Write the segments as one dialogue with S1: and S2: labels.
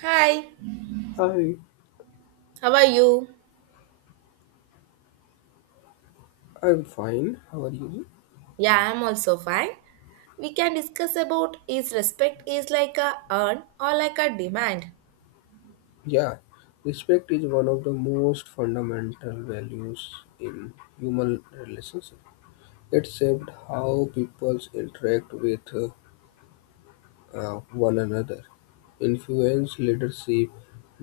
S1: Hi,
S2: I
S1: how are you?
S2: I'm fine. How are you?
S1: Yeah, I'm also fine. We can discuss about is respect is like a earn or like a demand.
S2: Yeah, respect is one of the most fundamental values in human relationship. It shaped how peoples interact with one another, influence leadership,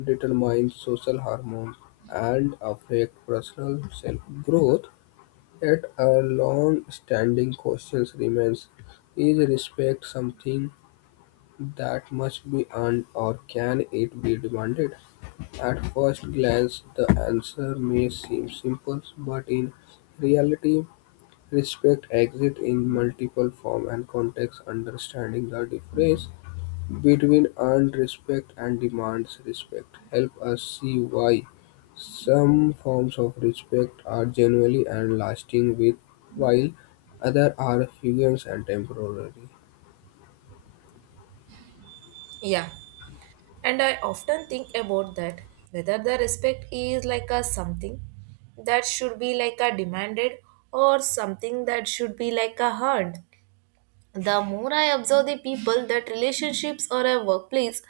S2: determines social harmony, and affect personal self-growth. Yet a long-standing question remains: is respect something that must be earned, or can it be demanded? At first glance, the answer may seem simple, but in reality, respect exists in multiple forms and contexts. Understanding the difference between earned respect and demands respect help us see why some forms of respect are genuinely and lasting, with while others are figures and temporary.
S1: Yeah, and I often think about that whether the respect is like a something that should be like a demanded or something that should be like a earned. The more I observe the people that relationships or a workplace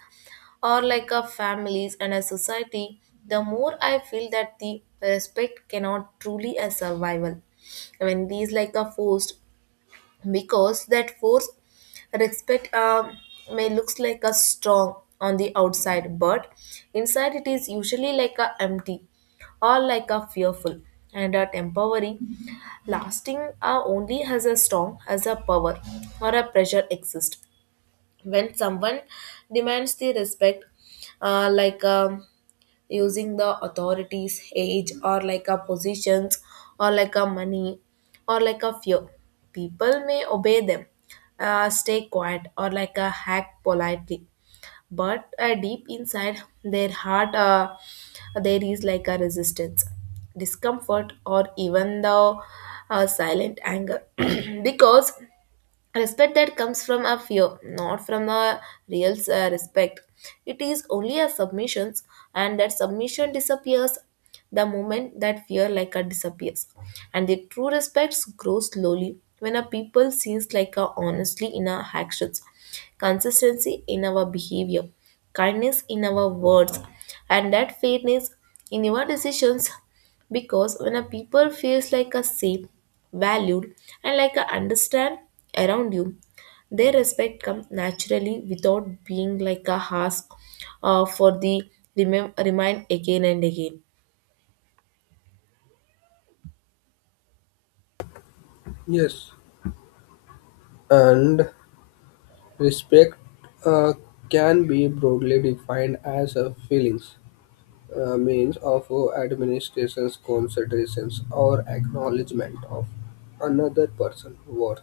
S1: or like a families and a society, the more I feel that the respect cannot truly a survival. When these like a forced because that force respect may looks like a strong on the outside, but inside it is usually like a empty or like a fearful and a temporary. Lasting are only as a strong as a power or a pressure exist. When someone demands the respect, uh, like um, using the authorities, age, or like a positions, or like a money, or like a fear, people may obey them, stay quiet, or like a hack politely, but deep inside their heart there is like a resistance, discomfort, or even the silent anger because respect that comes from a fear, not from a real respect. It is only a submission, and that submission disappears the moment that fear like a disappears. And the true respect grows slowly when a people sees like a honestly in our actions, consistency in our behavior, kindness in our words, and that fairness in your decisions, because when a people feels like a safe, valued, and like a understand around you, their respect comes naturally without being like a ask for the remind again and again.
S2: Yes, and respect uh, can be broadly defined as a feelings means of administration's considerations or acknowledgement of another person's worth.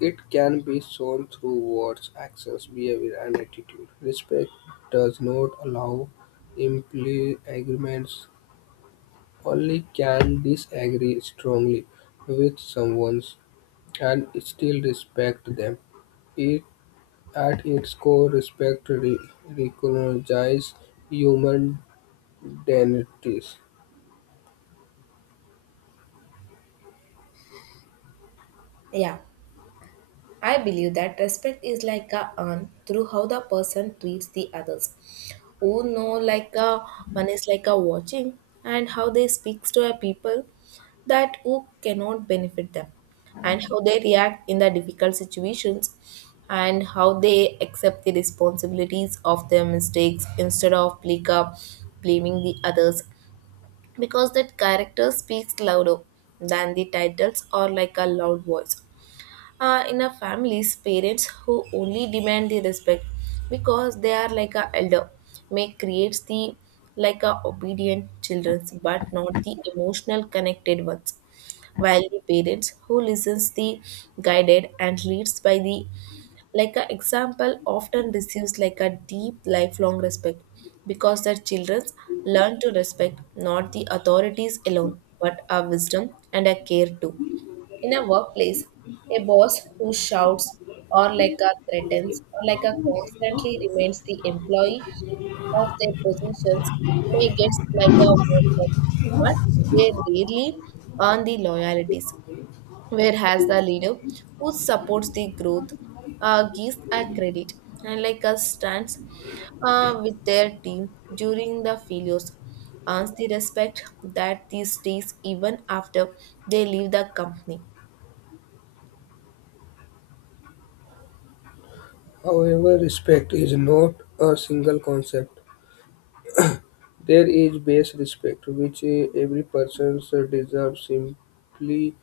S2: It can be shown through words, actions, behavior, and attitude. Respect does not allow imply agreements, only can disagree strongly with someone's and still respect them. It, at its core, recognizes human identities.
S1: Yeah, I believe that respect is like a earned through how the person treats the others. Who know like a one is like a watching, and how they speaks to a people that who cannot benefit them, and how they react in the difficult situations, and how they accept the responsibilities of their mistakes instead of like blaming the others, because that character speaks louder than the titles or like a loud voice. Uh, in a families parents who only demand the respect because they are like a elder may creates the like a obedient children, but not the emotional connected ones, while the parents who listens the guided and leads by the like a example often receives like a deep lifelong respect because their children learn to respect not the authorities alone, but our wisdom and our care too. In a workplace, a boss who shouts or like a threatens or like a constantly reminds the employee of their positions may get like a worker, but they rarely earn the loyalties. Whereas the leader who supports the growth, gives a credit, and like a stands with their team during the failures earns the respect that these stays even after they leave the company.
S2: However, respect is not a single concept. There is base respect, which every person deserves simply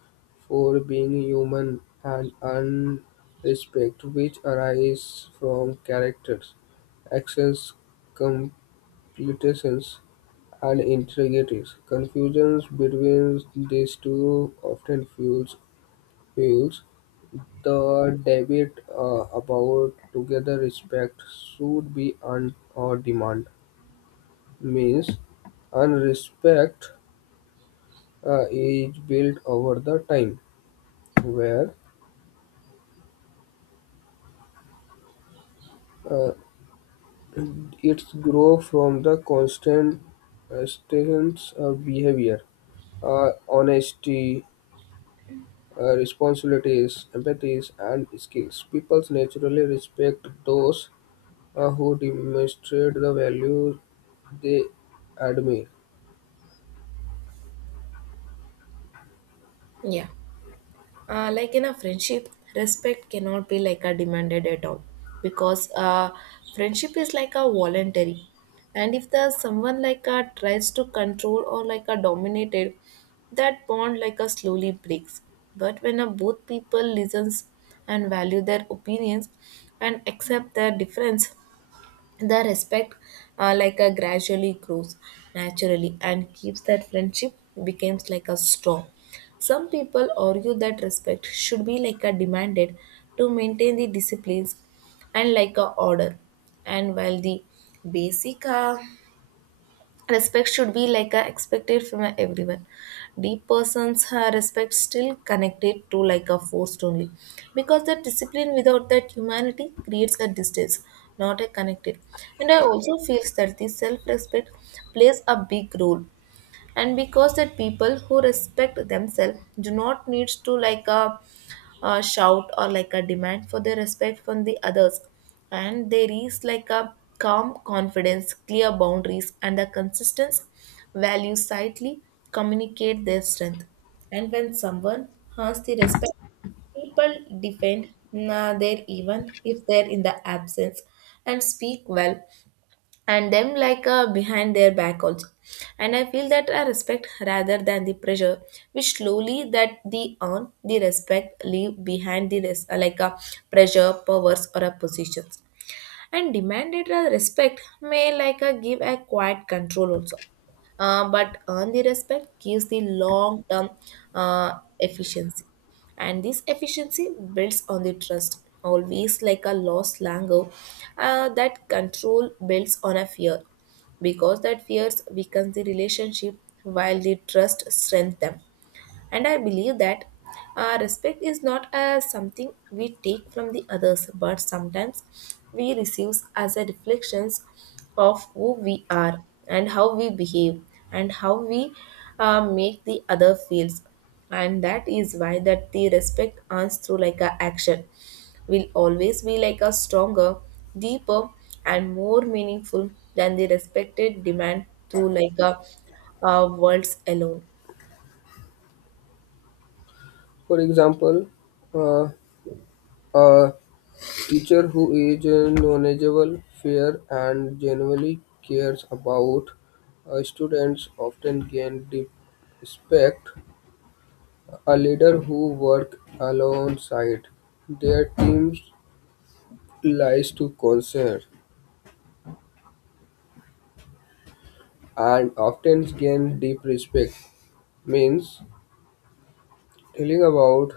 S2: for being human, and unrespect, which arises from characters, actions, completions, and integrities. Confusions between these two often fuels the debate about together respect should be earned or demand means earned respect is built over the time where uh, it grows from the constant statements of behavior, honesty, responsibilities, empathies, and skills. People naturally respect those who demonstrate the values they admire.
S1: Yeah. Like in a friendship, respect cannot be like a demanded at all because friendship is like a voluntary. And if the someone like a tries to control or like a dominated, that bond like a slowly breaks. But when a both people listens and value their opinions and accept their difference, the respect like a gradually grows naturally, and keeps that friendship becomes like a strong. Some people argue that respect should be like a demanded to maintain the disciplines and like a order, and while the basic respect should be like a expected from everyone. Deep persons respect still connected to like a forced only, because that discipline without that humanity creates a distance, not a connected. And I also feel that the self-respect plays a big role, and because that people who respect themselves do not need to like a shout or like a demand for their respect from the others, and they reach like a calm confidence, clear boundaries, and a consistent value sightly communicate their strength. And when someone has the respect, people defend nah, their even if they're in the absence, and speak well and them behind their back also. And I feel that I respect rather than the pressure, which slowly that the earn the respect leave behind the like a pressure, powers, or a positions. And demanded a respect may like a give a quiet control also, but earn the respect gives the long term efficiency, and this efficiency builds on the trust always like a lost lango. Uh, that control builds on a fear because that fears weakens the relationship, while the trust strengthens them. And I believe that respect is not something we take from the others, but sometimes we receive as a reflections of who we are, and how we behave, and how we make the other feels. And that is why that the respect earns through like a action will always be like a stronger, deeper, and more meaningful than the respected demand through like a, words alone.
S2: For example, uh, a teacher who is knowledgeable, fair, and genuinely cares about students often gain deep respect. A leader who works alongside their teams lies to concern and often gain deep respect means telling about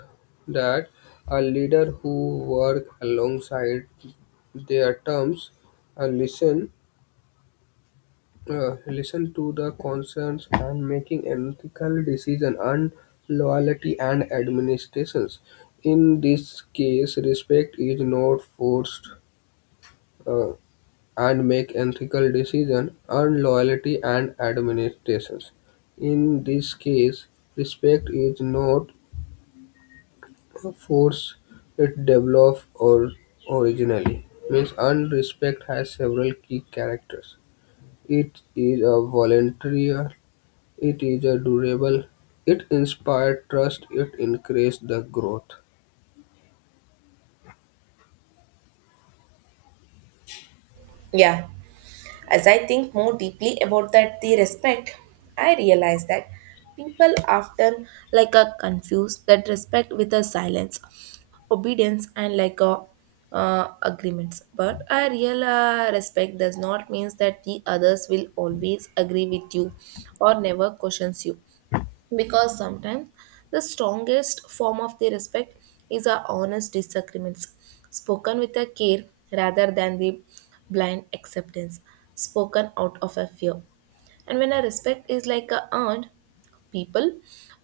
S2: that a leader who work alongside their terms and listen to the concerns and making ethical decision and loyalty and administrations. In this case, respect is not forced uh, and make ethical decision and loyalty and administrations. In this case, respect is not forced, it developed or originally. Means unrespect has several key characters. It is a voluntary. It is a durable. It inspired trust. It increased the growth.
S1: Yeah. As I think more deeply about that the respect, I realize that people often like a confuse that respect with a silence, obedience, and like a agreements. But a real respect does not means that the others will always agree with you or never questions you, because sometimes the strongest form of the respect is our honest disagreements spoken with a care rather than the blind acceptance spoken out of a fear. And when a respect is like a earned, people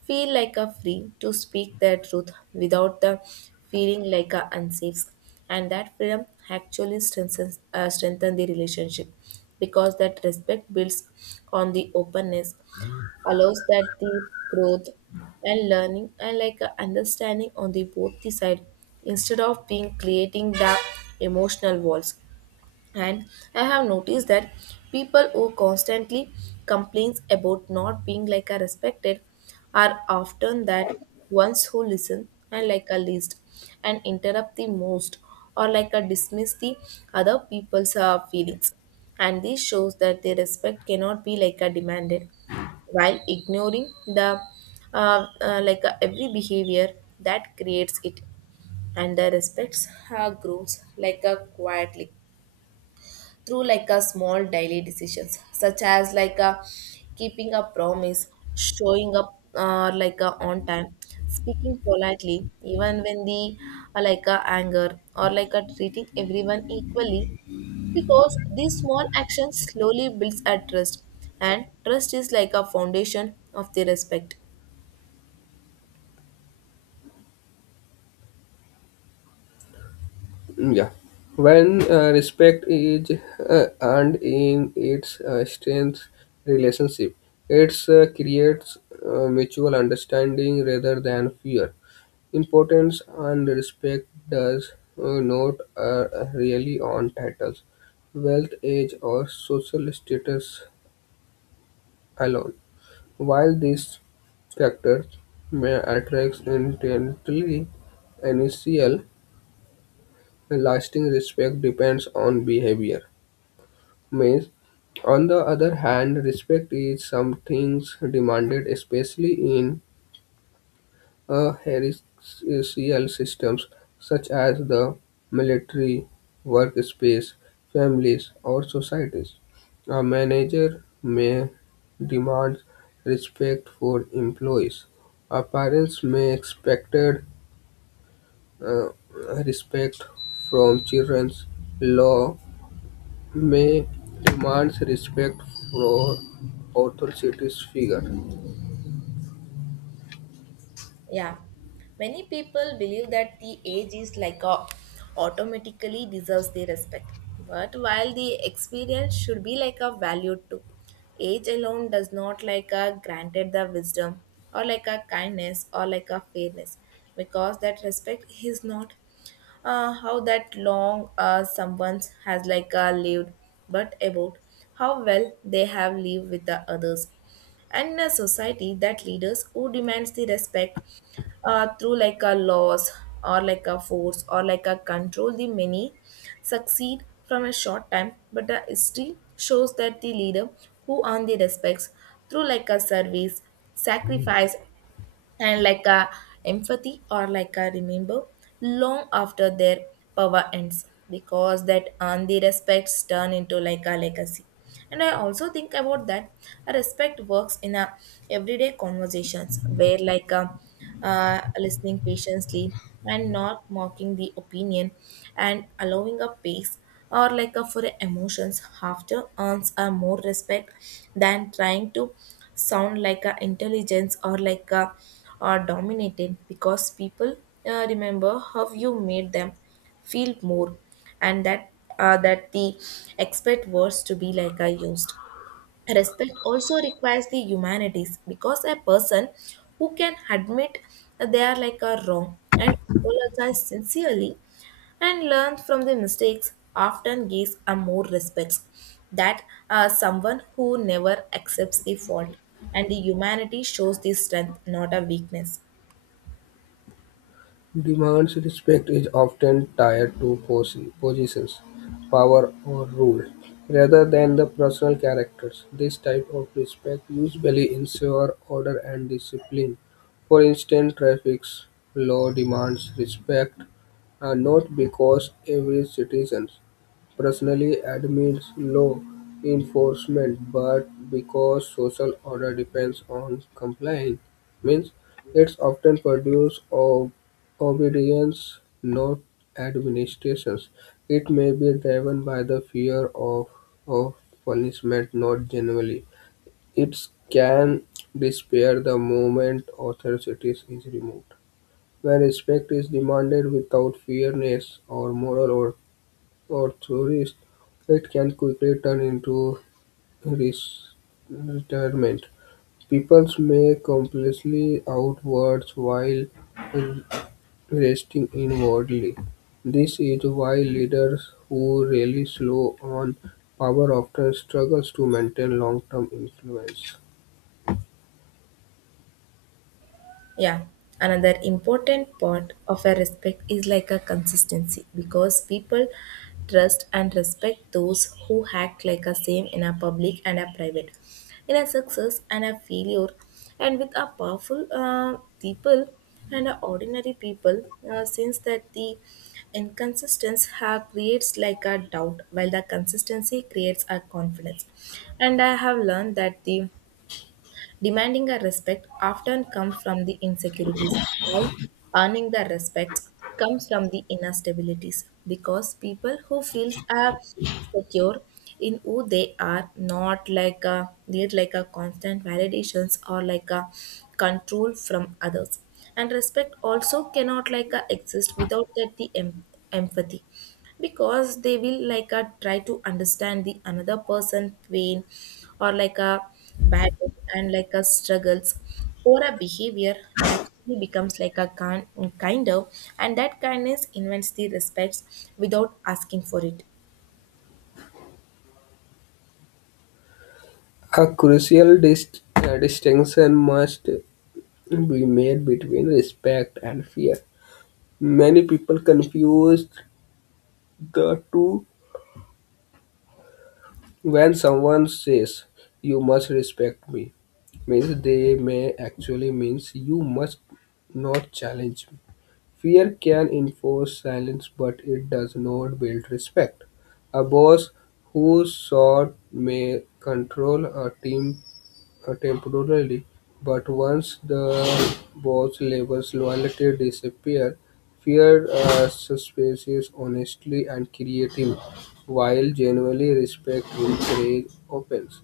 S1: feel like a free to speak their truth without the feeling like a unsafe, and that freedom actually strengthen the relationship, because that respect builds on the openness allows that the growth and learning and like a understanding on the both the side instead of being creating the emotional walls. And I have noticed that people who constantly complains about not being like a respected are often that ones who listen and like a least and interrupt the most, or like a dismiss the other people's feelings, and this shows that their respect cannot be like a demanded while ignoring the every behavior that creates it. And the respects grows like a quietly through like a small daily decisions such as like a keeping a promise, showing up like a on time, speaking politely even when the like a anger, or like a treating everyone equally, because these small actions slowly builds a trust, and trust is like a foundation of the respect.
S2: Yeah, when respect is earned in its strength relationship, it creates mutual understanding rather than fear. Importance and respect does not really on titles, wealth, age, or social status alone. While these factors may attract intently initial lasting respect depends on behavior. Means, on the other hand, respect is something demanded especially in hierarchical systems such as the military, workspace, families, or societies. A manager may demand respect for employees. Our parents may expect respect from children. Law may demand respect for authority figure.
S1: Yeah, many people believe that the age is like a automatically deserves their respect. But while the experience should be like a value too, age alone does not like a granted the wisdom or like a kindness or like a fairness, because that respect is not how that long someone has lived, but about how well they have lived with the others. And in a society that leaders who demands the respect through like a laws or like a force or like a control the many succeed from a short time, but the history shows that the leader who earn the respects through like a service, sacrifice, and like a empathy or like a remember long after their power ends, because that and the respects turn into like a legacy. And I also think about that a respect works in a everyday conversations where like a, listening patiently and not mocking the opinion and allowing a pace or like a for emotions after earns a more respect than trying to sound like a intelligence or like a or dominated, because people remember how you made them feel more, and that that the expert words to be like are used. Respect also requires the humanities because a person who can admit that they are like a wrong and apologize sincerely and learn from the mistakes often gives a more respect that someone who never accepts the fault, and the humanity shows the strength not a weakness.
S2: Demands respect is often tied to positions, power, or rule, rather than the personal characters. This type of respect usually ensures order and discipline. For instance, traffic law demands respect not because every citizen personally admits law enforcement, but because social order depends on compliance, means it's often produces of obedience, not administrations. It may be driven by the fear of punishment, not generally. It can disappear the moment authority is removed. When respect is demanded without fairness or moral or tourists, it can quickly turn into res- retirement. People may completely outwards while resting inwardly. This is why leaders who really slow on power often struggles to maintain long-term influence.
S1: Yeah, another important part of a respect is like a consistency because people trust and respect those who act like a same in a public and a private, in a success and a failure, and with a powerful people and a ordinary people, since that the inconsistency have creates like a doubt, while the consistency creates a confidence. And I have learned that the Demanding a respect often comes from the insecurities, while earning the respect comes from the inner stabilities because people who feels are secure in who they are not like a need like a constant validations or like a control from others. And respect also cannot like a exist without that the empathy because they will like try to understand the another person pain or like a bad and like a struggles or a behavior naturally becomes like a kind, kind of, and that kindness invents the respects without asking for it.
S2: A crucial distinction must be made between respect and fear. Many people confuse the two. When someone says you must respect me, means they may actually means you must not challenge me. Fear can enforce silence, but it does not build respect. A boss who sought may control a team temporarily, but once the boss label's loyalty disappear, fear suspicious honestly and creative, while genuinely respect encourage opens.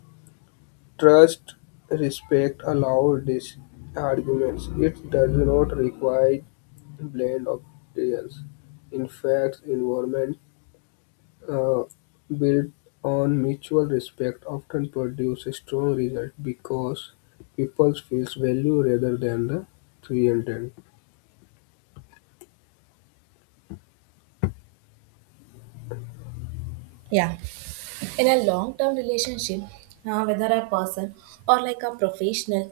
S2: Trust, respect allow these arguments. It does not require blend of deals. In fact, environment uh, built on mutual respect often produce strong results because people feel value rather than the threatened.
S1: Yeah. In a long term relationship, whether a person or like a professional,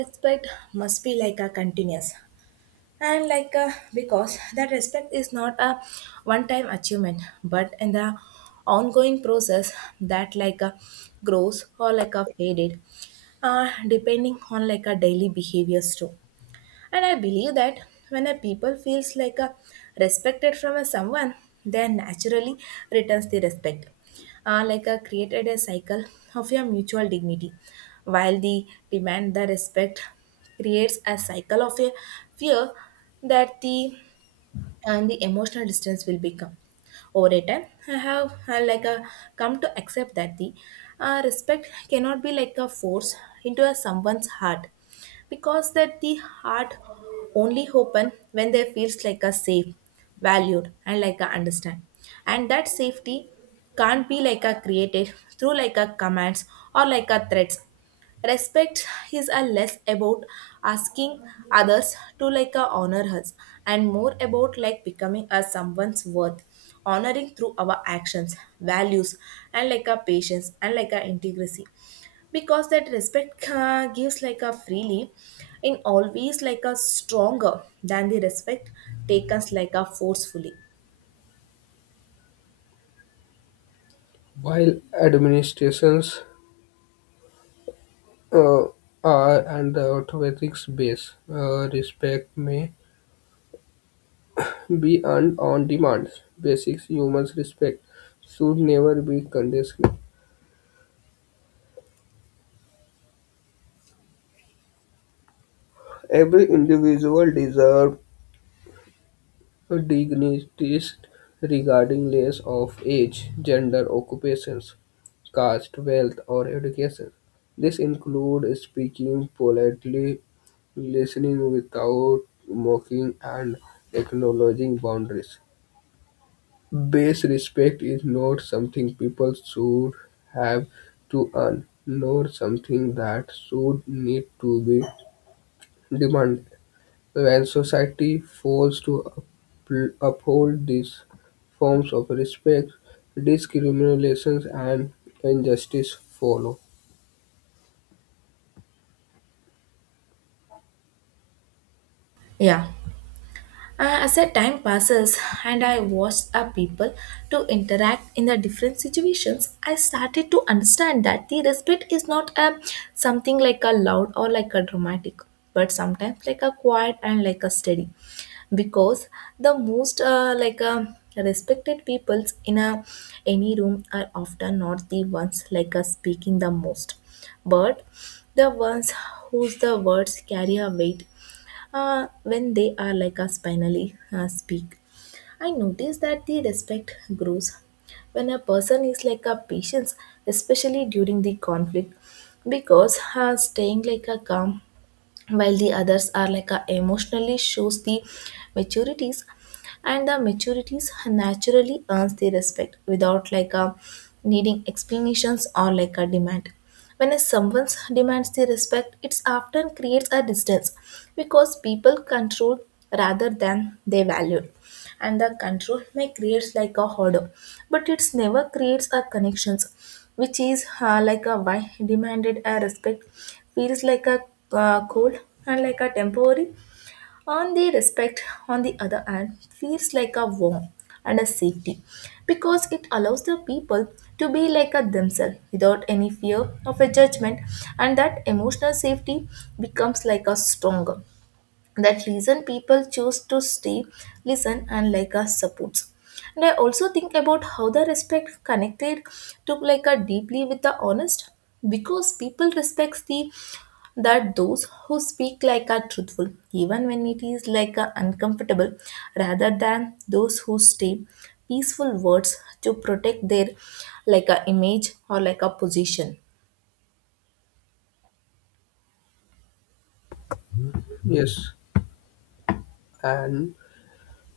S1: respect must be like a continuous and because that respect is not a one time achievement but in the ongoing process that grows or like a faded, depending on like a daily behaviors too. And I believe that when a people feels like a respected from a someone, they naturally returns the respect. Like a created a cycle of your mutual dignity. While the demand the respect creates a cycle of a fear that the and the emotional distance will become over a time. I have like a come to accept that the respect cannot be like a force into a someone's heart because that the heart only open when they feels like a safe, valued and like a understand. And that safety can't be like a created through like a commands or like a threats. Respect is a less about asking others to honor us and more about like becoming a someone's worth honoring through our actions values and like our patience and like our integrity, because that respect gives like a freely in always like a stronger than the respect taken like a forcefully.
S2: While administrations uh, are and the authorities base, respect may be earned on demand. Basic human respect should never be conditional. Every individual deserves dignities regarding less of age, gender, occupations, caste, wealth, or education. This includes speaking politely, listening without mocking, and acknowledging boundaries. Base respect is not something people should have to earn, nor something that should need to be demanded. When society fails to uphold these forms of respect, discriminations and injustice follow.
S1: Yeah. As the time passes and I watch a people to interact in the different situations, I started to understand that the respect is not a something like a loud or like a dramatic, but sometimes like a quiet and like a steady. Because the most like a respected peoples in a any room are often not the ones like us speaking the most, but the ones whose the words carry a weight when they are like a spinally speak. I notice that the respect grows when a person is like a patience, especially during the conflict, because staying like a calm while the others are like a emotionally shows the maturities, and the maturities naturally earns the respect without like a needing explanations or like a demand. When a someone demands the respect it often creates a distance because people control rather than they value, and the control may creates like a hoarder but it's never creates a connections, which is like a why demanded a respect feels like a cold and like a temporary. On the respect on the other hand feels like a warm and a safety because it allows the people to be like a themselves without any fear of a judgment, and that emotional safety becomes like a stronger that reason people choose to stay, listen and like us supports. And I also think about how the respect connected to like a deeply with the honest because people respects the that those who speak like are truthful even when it is like a uncomfortable, rather than those who stay peaceful words to protect their like a image or like a position.
S2: Yes, and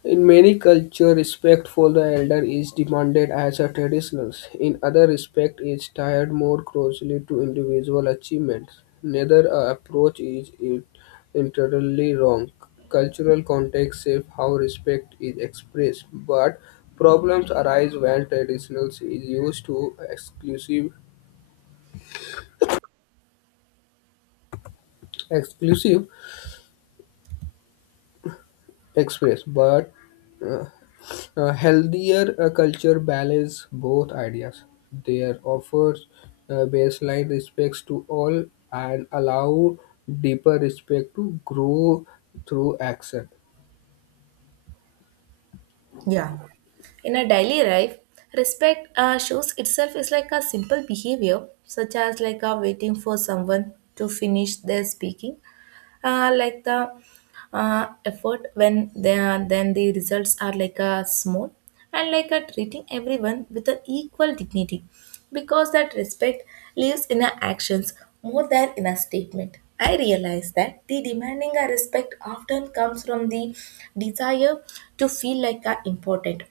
S2: in many cultures, respect for the elder is demanded as a traditional. In other respect is tied more closely to individual achievements. Neither approach is entirely wrong. Cultural context shape how respect is expressed, but problems arise when traditional is used to exclusive express but uh, a healthier culture balances both ideas. There offers baseline respects to all and allow deeper respect to grow through action.
S1: Yeah. In a daily life, respect shows itself is like a simple behavior, such as like a waiting for someone to finish their speaking, like the effort when they are, then the results are like a small, and like a treating everyone with an equal dignity, because that respect lives in our actions more than in a statement. I realize that the demanding a respect often comes from the desire to feel like a important,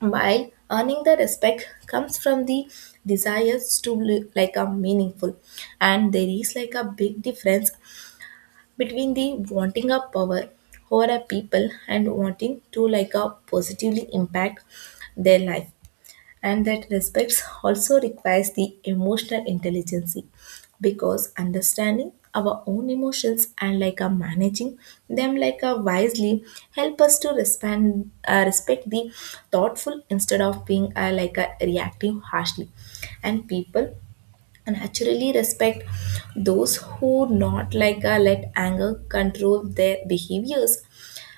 S1: while earning the respect comes from the desires to like a meaningful, and there is like a big difference between the wanting a power over a people and wanting to like a positively impact their life. And that respect also requires the emotional intelligence because understanding our own emotions and like a managing them like a wisely help us to respond, respect the thoughtful instead of being like a reactive harshly. And people and naturally respect those who not let anger control their behaviors.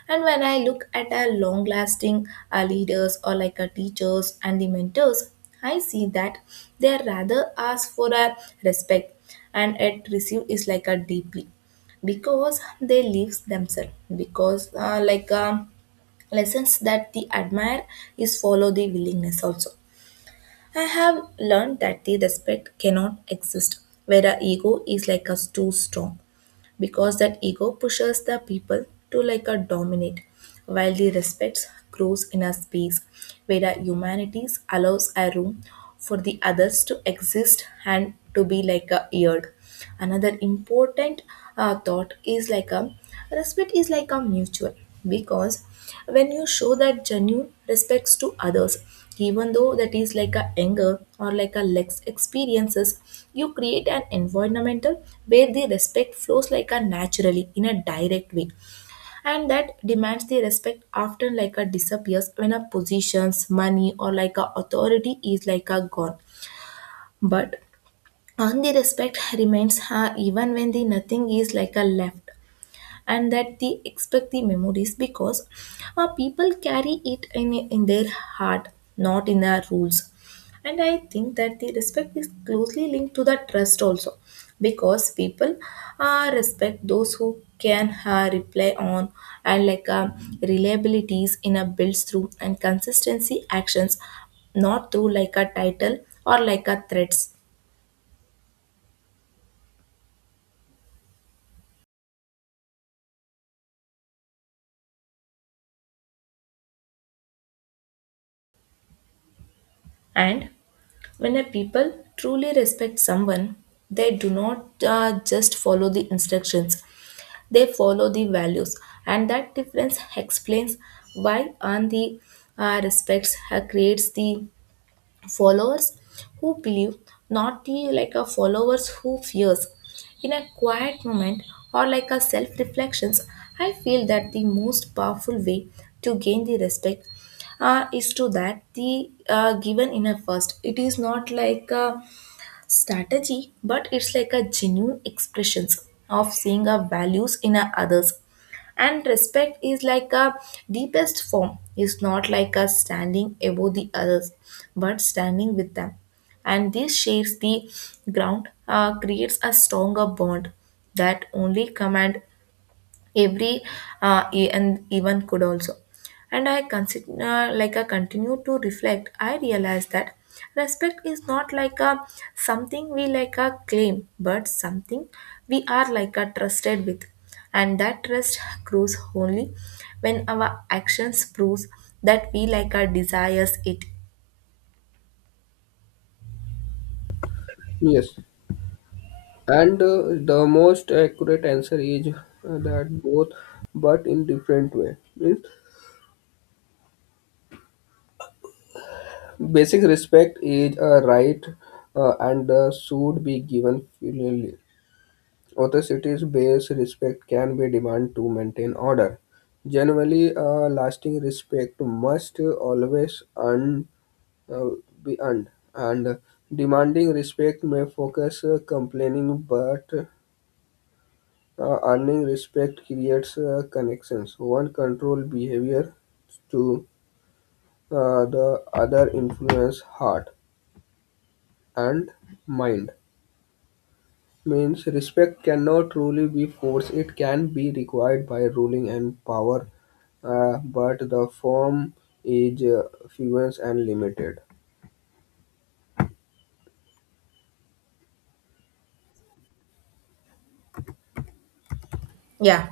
S1: And when I look at our long lasting leaders or like our teachers and the mentors, I see that they rather ask for a respect, and it received is like a deeply because they live themselves because lessons that they admire is follow the willingness also. I have learned that the respect cannot exist where the ego is like us too strong because that ego pushes the people to like a dominate, while the respect grows in a space where the humanities allows a room for the others to exist and to be like a eared. Another important thought is like a Respect is like a mutual because when you show that genuine respects to others, even though that is like a anger or like a lex experiences, you create an environmental where the respect flows like a naturally in a direct way. And that demands the respect often like a disappears when a positions, money or like a authority is like a gone, but on the respect remains even when the nothing is like a left, and that they expect the memories because people carry it in their heart, not in their rules. And I think that the respect is closely linked to the trust also because people respect those who can rely on and reliabilities in a builds through and consistency actions, not through like a title or like a threats. And when a people truly respect someone, they do not just follow the instructions, they follow the values. And that difference explains why on the respects creates the followers who believe, not the like a followers who fears. In a quiet moment or like a self reflections, I feel that the most powerful way to gain the respect is to that the given in a first. It is not like a strategy, but it's like a genuine expressions of seeing our values in our others. And respect is like a deepest form. It's not like a standing above the others, but standing with them. And this shares the ground, creates a stronger bond that only command every and even could also. And I consider like I continue to reflect I realize that respect is not like a something we like a claim but something we are like a trusted with, and that trust grows only when our actions proves that we like our desires it.
S2: Yes, and the most accurate answer is that both, but in different way. Means basic respect is a right and should be given freely. Other cities base respect can be demand to maintain order. Generally, lasting respect must always uh, be earned, and demanding respect may focus complaining, but earning respect creates connections. One control behavior to the other influence heart and mind. Means respect cannot truly be forced. It can be required by ruling and power, but the form is fluent and limited.
S1: Yeah.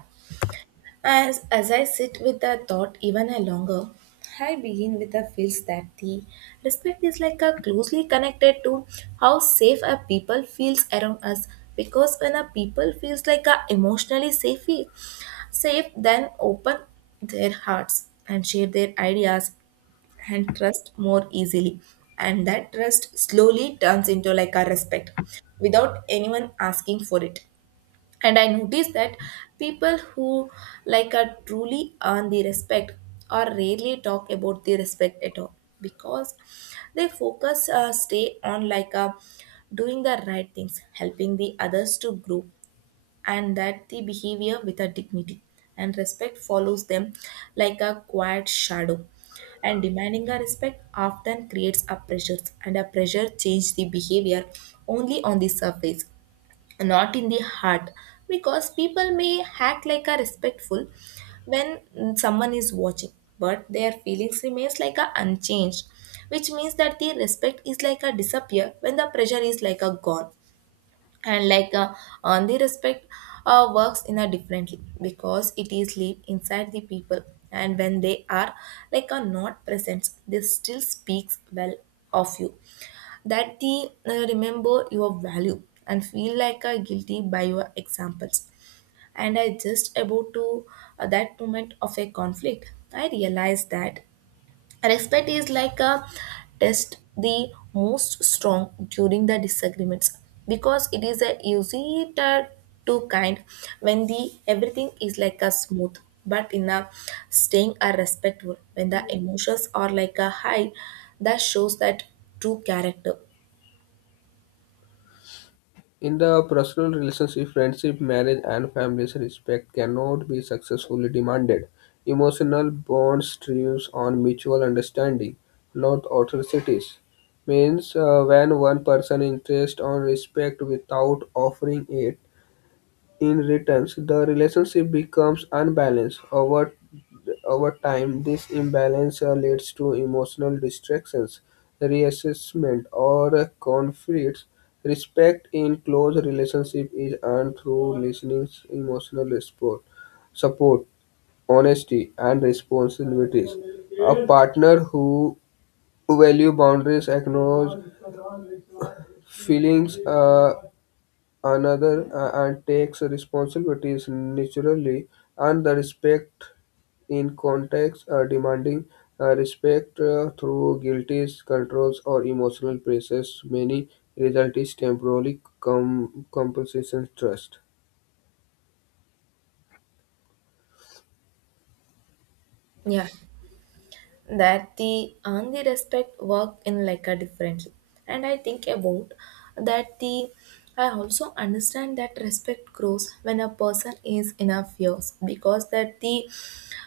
S1: As I sit with the thought even a longer, I begin with the feels that the respect is like a closely connected to how safe a people feels around us, because when a people feels like a emotionally safe then open their hearts and share their ideas and trust more easily, and that trust slowly turns into like a respect without anyone asking for it. And I noticed that people who like are truly earn the respect or rarely talk about the respect at all, because they focus stay on doing the right things, helping the others to grow, and that the behavior with a dignity, and respect follows them like a quiet shadow. And demanding a respect often creates a pressure, and a pressure change the behavior only on the surface, not in the heart, because people may act like a respectful when someone is watching but their feelings remains like a unchanged, which means that the respect is like a disappear when the pressure is like a gone. And like a on the respect works in a differently because it is live inside the people, and when they are like a not present this still speaks well of you, that they remember your value and feel like a guilty by your examples. And I just about to that moment of a conflict I realized that respect is like a test the most strong during the disagreements, because it is a easy to kind when the everything is like a smooth, but in a staying a respectful when the emotions are like a high, that shows that true character.
S2: In the personal relationship, friendship, marriage, and families, respect cannot be successfully demanded. Emotional bonds thrives on mutual understanding, not authorities. Means when one person insists on respect without offering it, in return, the relationship becomes unbalanced over time. This imbalance leads to emotional distractions, reassessment, or conflicts. Respect in close relationship is earned through listening, emotional support, honesty, and responsibilities. A partner who value boundaries, acknowledge feelings, another and takes responsibilities naturally and the respect in context demanding respect through guilties controls or emotional pressures many result is temporary compensation trust.
S1: Yeah, that the and the respect work in like a differently. And I think about that the I also understand that respect grows when a person is in a fears because that the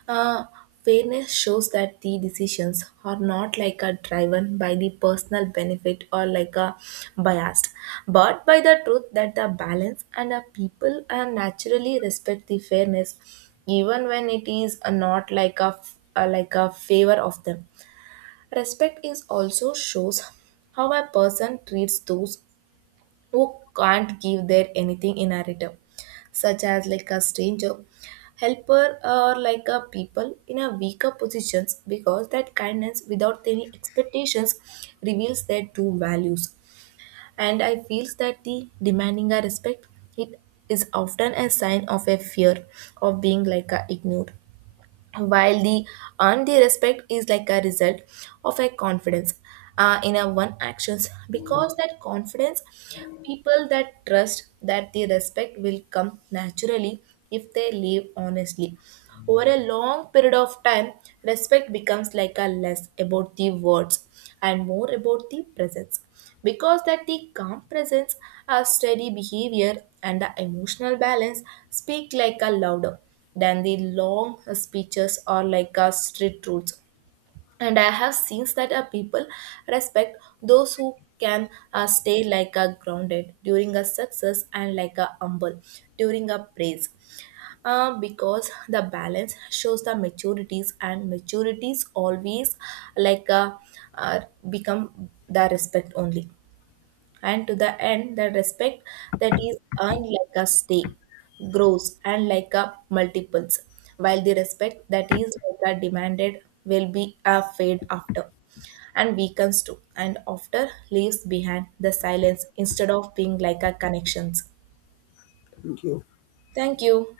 S1: uh, fairness shows that the decisions are not like a driven by the personal benefit or like a biased, but by the truth that the balance, and the people are naturally respect the fairness, even when it is not like a like a favor of them. Respect is also shows how a person treats those who can't give their anything in a return, such as like a stranger, helper, or like a people in a weaker positions, because that kindness without any expectations reveals their true values. And I feels that the demanding a respect it is often a sign of a fear of being like a ignored, while the earned the respect is like a result of a confidence in a one actions, because that confidence people that trust that the respect will come naturally if they live honestly. Over a long period of time respect becomes like a less about the words and more about the presence, because that the calm presence, a steady behavior, and the emotional balance speak like a louder than the long speeches or like a street rules. And I have seen that a people respect those who can stay like a grounded during a success and like a humble during a praise, because the balance shows the maturities, and maturities always like a, uh, become the respect only. And to the end the respect that is earned like a stake grows and like a multiples, while the respect that is like a demanded will be a fade after and weakens too, and after leaves behind the silence instead of being like a connections.
S2: Thank you.
S1: Thank you.